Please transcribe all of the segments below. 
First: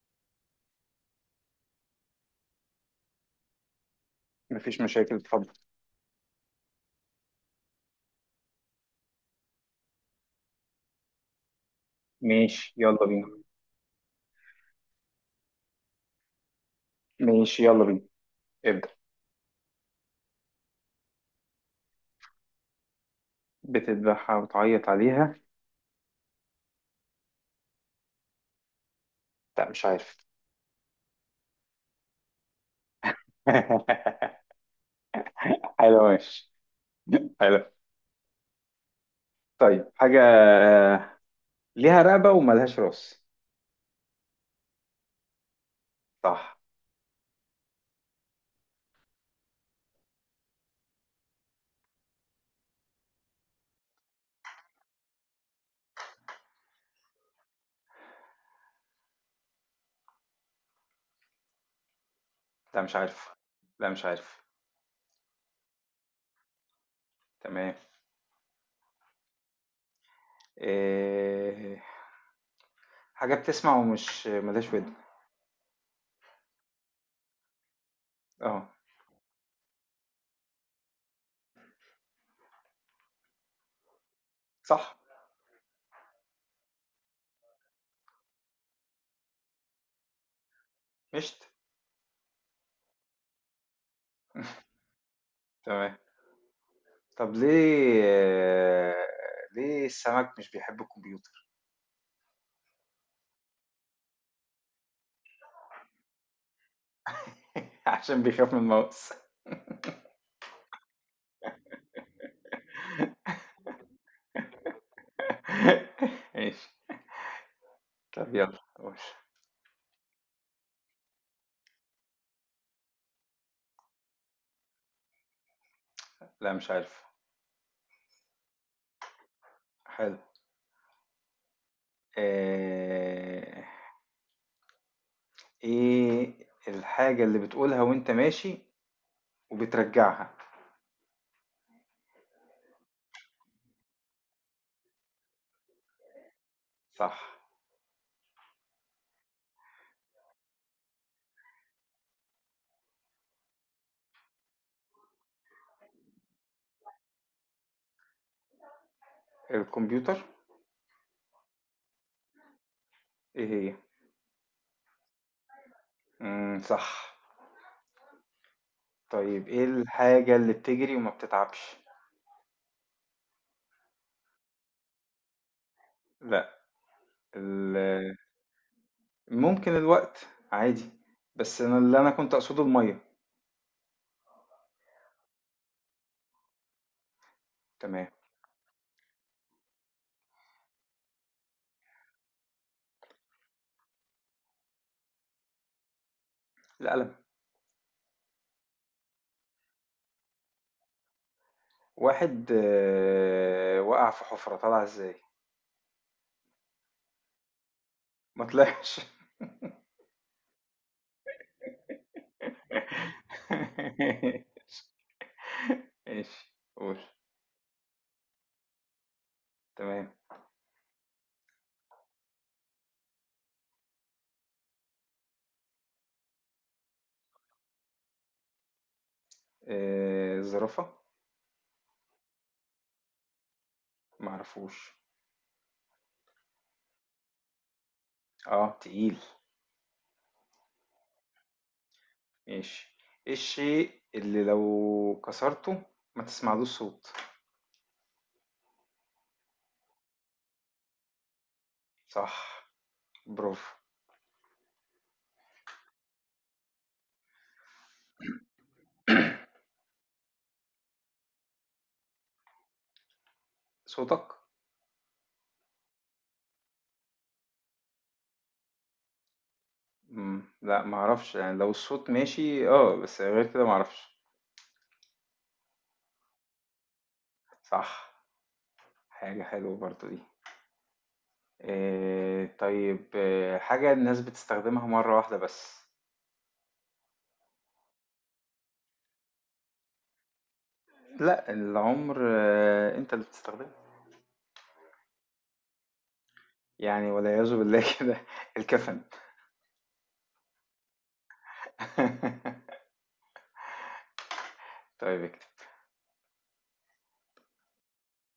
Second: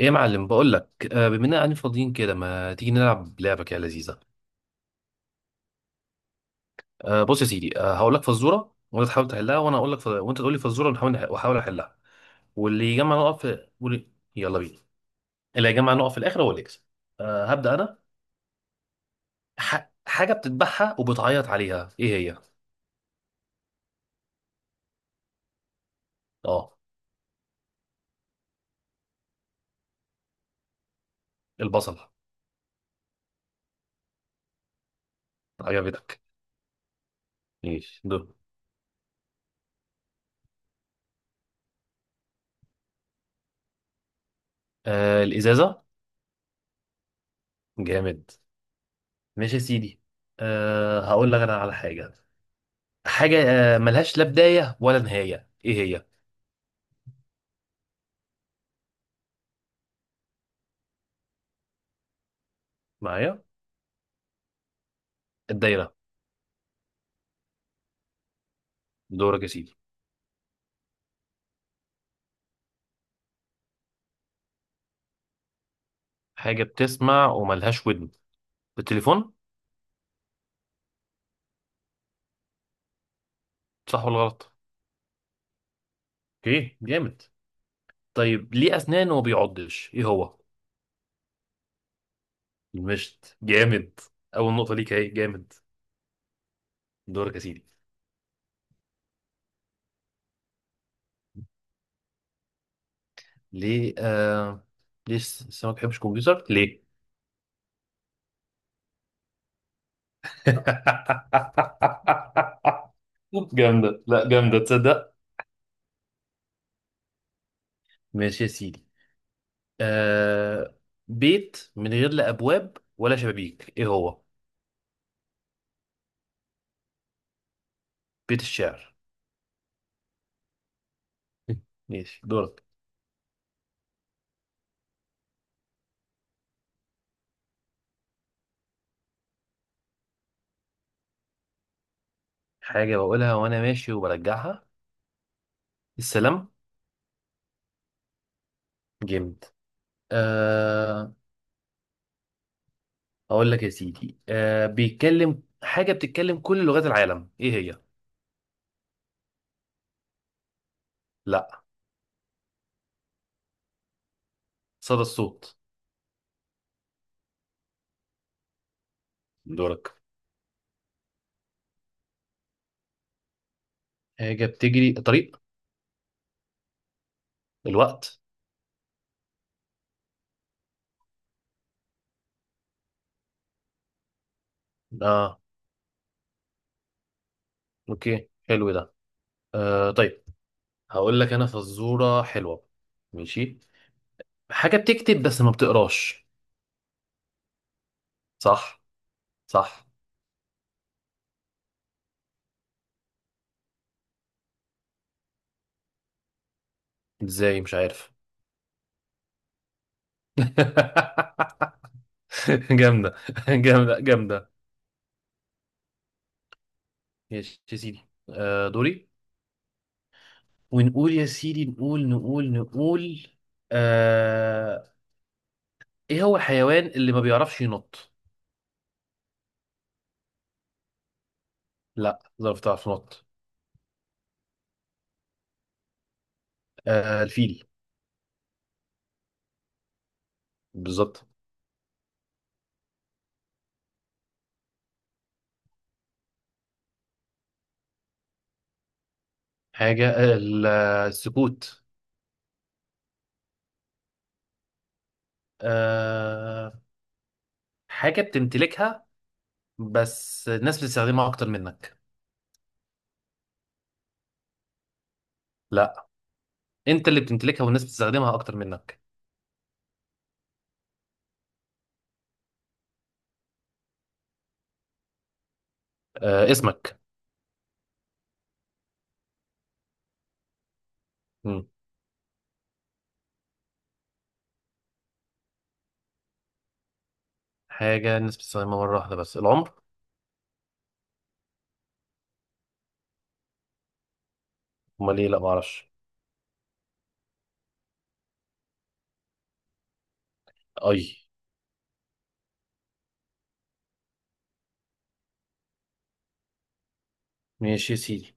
ايه يا معلم بقول لك بما اننا قاعدين فاضيين كده ما تيجي نلعب لعبه كده لذيذه. مفيش مشاكل، اتفضل. بص يا سيدي، هقول لك فزوره وانت تحاول تحلها وانا اقول لك وانت تقول لي فزوره، واحاول احلها. ماشي، واللي يلا يجمع بينا. نقط في واللي... يلا بينا. اللي هيجمع نقط في الاخر هو اللي يكسب. ماشي، هبدا يلا انا. بينا. ابدأ. حاجه بتذبحها وبتعيط عليها، ايه هي؟ بتذبحها وتعيط عليها؟ اه. لا، مش عارف. البصل. حلو، عجبتك؟ ماشي. حلو. ماشي دول. طيب، حاجة ليها رقبة وملهاش راس. الازازه. صح. جامد. ماشي يا سيدي. هقول لك انا على حاجه. حاجه ملهاش لا بدايه ولا نهايه، ايه هي؟ لا، مش عارف. معايا. لا، مش عارف. الدايرة. تمام. دورك يا سيدي. إيه، حاجة بتسمع ومش ملهاش ودن. حاجة بتسمع وملهاش ودن. اه. بالتليفون. صح ولا غلط؟ صح. اوكي، جامد. طيب، ليه أسنان وما بيعضش، ايه هو؟ مشت. المشط. جامد. أول نقطة ليك اهي. جامد. تمام. طب دورك يا سيدي. ليه السمك مش بيحب الكمبيوتر؟ ليه ليه السمك ما بيحبش كمبيوتر، ليه؟ عشان بيخاف من الماوس. جامدة، لا جامدة، تصدق. ماشي. طب ماشي يا يلا سيدي. قول. آه... بيت من غير لا أبواب ولا شبابيك، ايه هو؟ لا، مش عارف. بيت الشعر. حلو. ماشي، دورك. آه، ايه الحاجة اللي بتقولها وانت ماشي وبترجعها؟ حاجة بقولها وأنا ماشي وبرجعها. السلام. صح. جامد. أه. أقول لك يا سيدي، أه، بيتكلم، حاجة بتتكلم كل لغات العالم، إيه هي؟ الكمبيوتر. لا. ايه هي؟ صدى الصوت. مم، صح. طيب، ايه دورك. الحاجة اللي بتجري وما بتتعبش؟ حاجة بتجري طريق. لا. ال- الوقت. ممكن الوقت. عادي. بس انا اللي انا كنت اقصده المية. آه. تمام. أوكي، حلو ده. أه طيب. هقول لك أنا فزورة حلوة. ماشي. حاجة بتكتب بس ما بتقراش. القلم. صح. صح. واحد وقع في حفرة، طلع ازاي؟ إزاي، مش عارف. ما طلعش. جامدة، جامدة جامدة. ماشي، قول. ماشي يا سيدي. أه دوري. تمام. ونقول يا سيدي، نقول. آه... ايه هو الحيوان اللي ما بيعرفش ينط؟ الزرافة. لا، ظرف تعرف تنط. معرفوش. الفيل. اه، تقيل. بالظبط. ماشي. ايه الشيء اللي لو كسرته ما تسمعلوش صوت؟ حاجة السكوت. صح، برافو. آه... حاجة بتمتلكها بس الناس بتستخدمها اكتر منك. صوتك. لا. انت اللي بتمتلكها والناس بتستخدمها اكتر منك. مم. لا، معرفش. يعني لو الصوت ماشي، اه، بس غير كده معرفش. اسمك. صح. حاجة حلوة برضو دي. مم. إيه طيب، إيه حاجة الناس بتستخدمها مرة واحدة بس؟ حاجة الناس بتستخدمها مرة واحدة بس. العمر. لا، العمر انت اللي بتستخدمه. امال ايه، لا ما اعرفش. يعني والعياذ بالله كده. الكفن. اي. طيب، اكتب. ماشي يا سيدي.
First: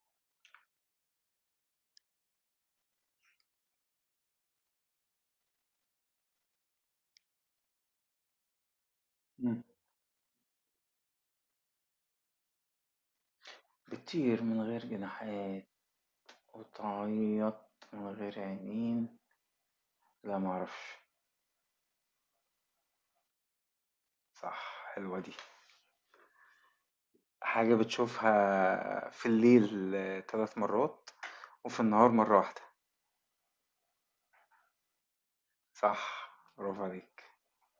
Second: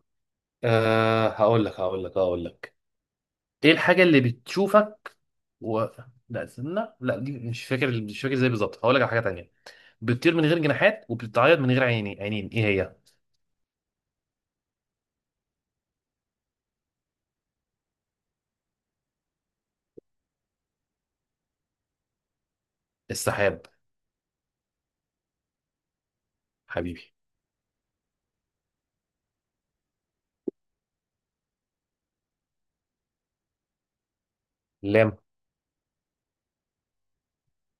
أه، هقول لك. ايه الحاجة اللي بتشوفك و... لا استنى، لا دي مش فاكر، مش فاكر ازاي بالظبط، هقول لك على حاجة تانية. مم. بتطير من غير جناحات وبتتعيط من غير عينين، ايه هي؟ بتطير من غير جناحات وتعيط من غير عينين؟ لا، معرفش. السحاب. صح، حلوة دي. حبيبي. حاجة بتشوفها في الليل 3 مرات، وفي النهار مرة واحدة. لام. صح، برافو عليك.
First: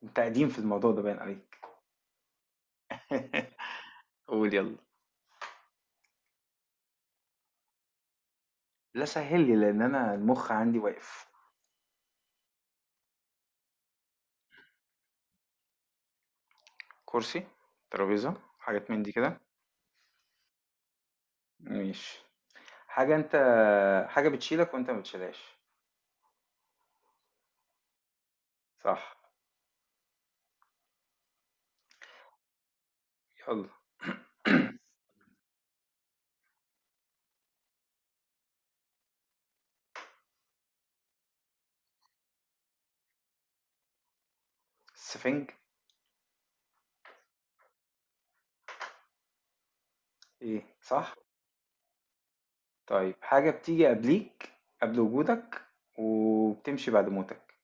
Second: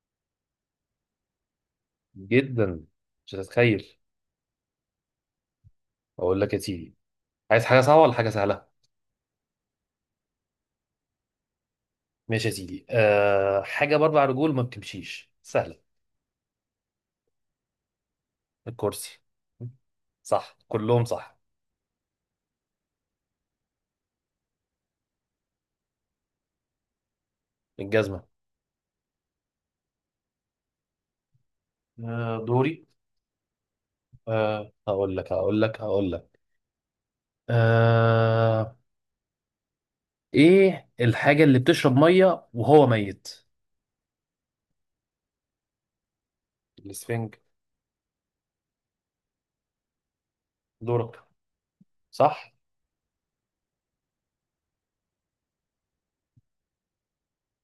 انت قديم في الموضوع ده، باين عليك. جدا. مش هتتخيل. قول يلا. اقول لك يا سيدي، عايز حاجة صعبة ولا حاجة سهلة؟ لا، سهل لي، لان انا المخ عندي واقف. ماشي يا سيدي، أه، حاجة بأربع رجول ما بتمشيش سهلة. كرسي، ترابيزة، حاجات من دي الكرسي. كده. صح كلهم صح. ماشي. حاجة انت حاجة بتشيلك وانت ما بتشيلهاش. الجزمة. صح. أه دوري. يلا. أه، هقول لك. أه، ايه الحاجة اللي بتشرب مية وهو ميت؟ السفنج. الاسفنج. ايه، صح. دورك. صح. طيب، حاجة بتيجي قبليك، قبل وجودك، وبتمشي بعد موتك.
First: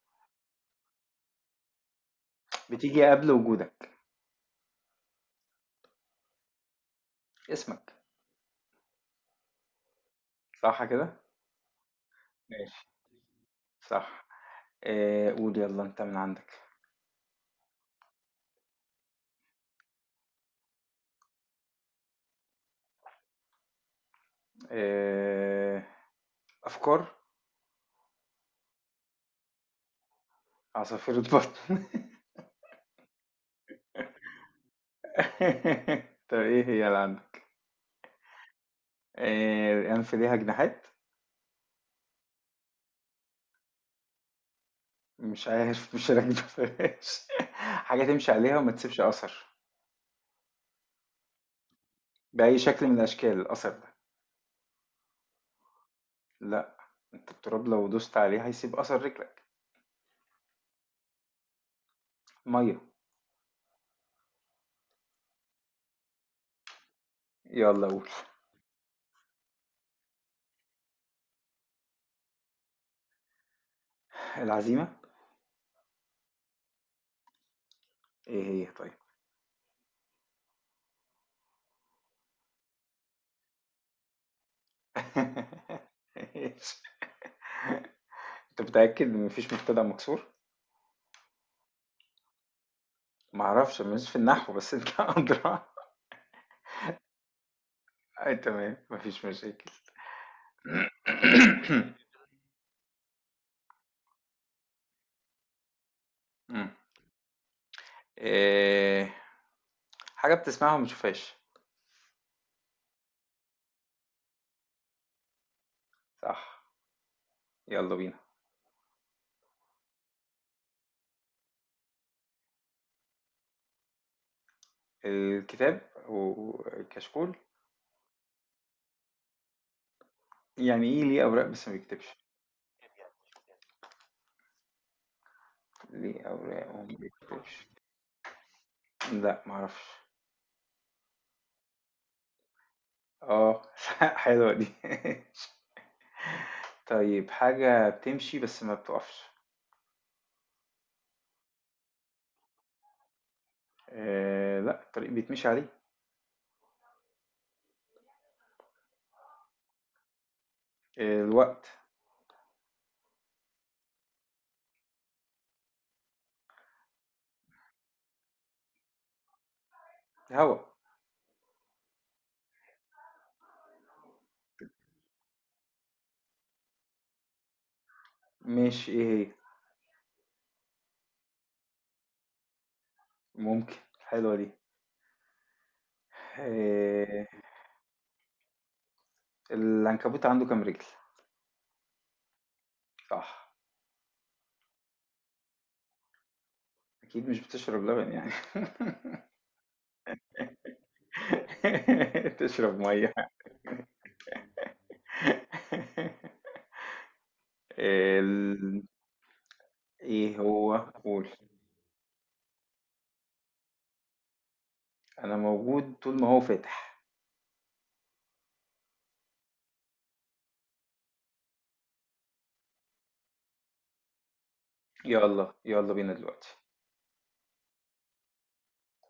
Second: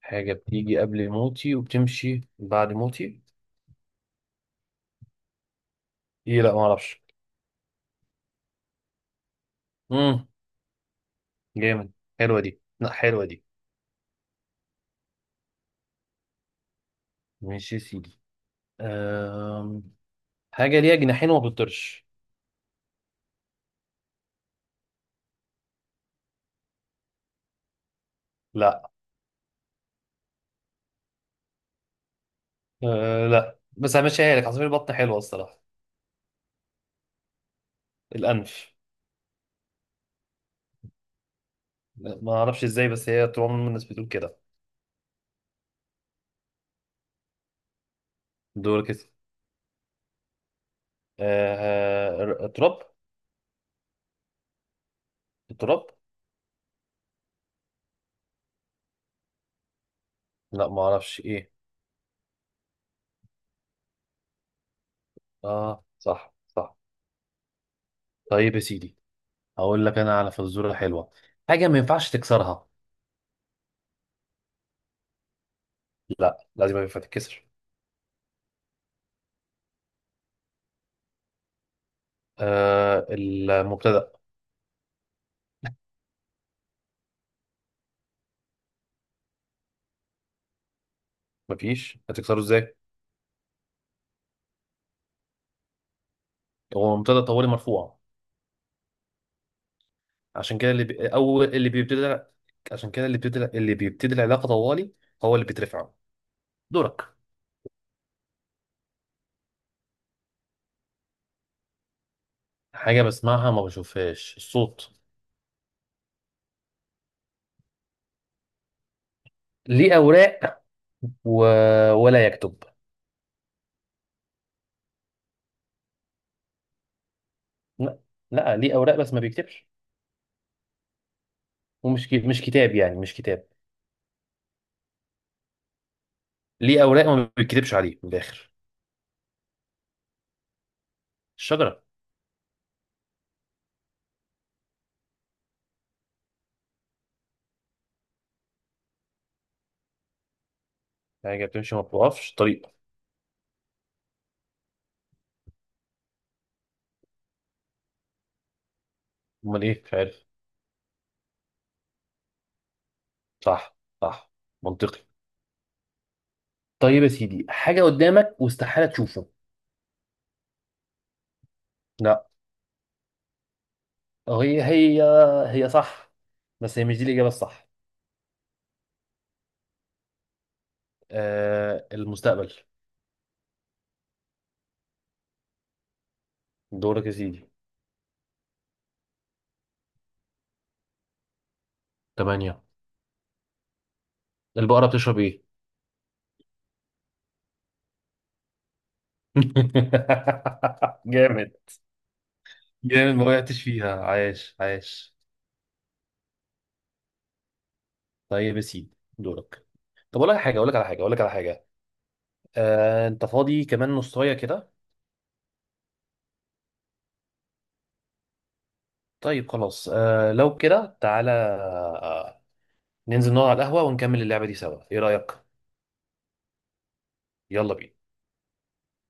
حاجة بتيجي قبل موتي وبتمشي بعد بتيجي موتي. قبل وجودك. ايه، لا ما اعرفش. اسمك. امم. صح كده. جامد. حلوة دي، ماشي. لا حلوة دي. صح. قول يلا انت من عندك. ماشي يا سيدي. أم... حاجة ليها جناحين وما بتطيرش. آه افكار. لا. عصافير بطن. أه لا، بس همشيها لك، عصافير البطن حلوة الصراحة. طب ايه هي اللي عندك؟ الأنف. الانف ليها جناحات؟ لا، ما اعرفش ازاي بس هي طول عمر الناس بتقول كده. مش عارف، مش راكبه فلاش. حاجه تمشي عليها وما دورك كده. تسيبش اثر. بأي تراب. شكل من الأشكال الأثر ده؟ تراب. لا. أنت التراب لو دوست عليه هيسيب أثر رجلك. لا ما اعرفش ايه. مية. اه صح، صح. يلا قول. طيب يا سيدي، هقول لك انا على فزوره حلوه. حاجه ما ينفعش تكسرها. العزيمة. لا لازم ينفع تتكسر. إيه هي طيب؟ آه، المبتدا. إيش؟ أنت متأكد إن مفيش مبتدأ مكسور؟ مفيش هتكسره ازاي، معرفش، مش في النحو، بس أنت أدرى. هو مبتدا طوالي مرفوع، أي، تمام، مفيش مشاكل. عشان كده اول اللي بيبتدي، عشان كده اللي بيبتدي، اللي بيبتدي العلاقه طوالي هو اللي بيترفع. مم. دورك. إيه، حاجة بتسمعها وما بتشوفهاش؟ حاجه بسمعها ما بشوفهاش. الصوت. صح. يلا بينا. ليه اوراق و... ولا يكتب. الكتاب والكشكول. لا. لا ليه اوراق بس ما بيكتبش، يعني إيه ليه أوراق بس ما بيكتبش؟ مش كتاب، يعني مش كتاب. ليه أوراق ليه وما اوراق وما بيكتبش؟ بيتكتبش عليه من الاخر. لأ، ما اعرفش. الشجره. آه، حلوة دي. طيب، حاجة بتمشي بس ما بتقفش. حاجه بتمشي ما بتوقفش. طريقه. لأ، الطريق بيتمشي عليه. امال ايه، مش عارف. الوقت. صح صح. منطقي. طيب يا سيدي، حاجه قدامك واستحاله تشوفه. الهوا. لا. هي، هي هي صح، بس هي مش دي الاجابه الصح. ماشي، إيه هي؟ آه، المستقبل. ممكن، حلوة دي. دورك يا آآ سيدي. العنكبوت عنده كام رجل؟ تمانية. صح. البقره بتشرب ايه؟ أكيد مش بتشرب لبن يعني. جامد، تشرب مَيّة. جامد ما وقعتش فيها، عايش عايش. ال طيب يا سيدي، دورك. طب اقول لك إيه حاجه، اقول هو؟ لك على حاجه اقول لك قُل. على حاجه انت فاضي كمان نصايه كده؟ أنا موجود طول ما هو فاتح. طيب خلاص، لو كده تعالى، ننزل نقعد على القهوة ونكمل اللعبة دي سوا، ايه رأيك؟ يالّا، يالّا بينا دلوقتي. يلا بينا.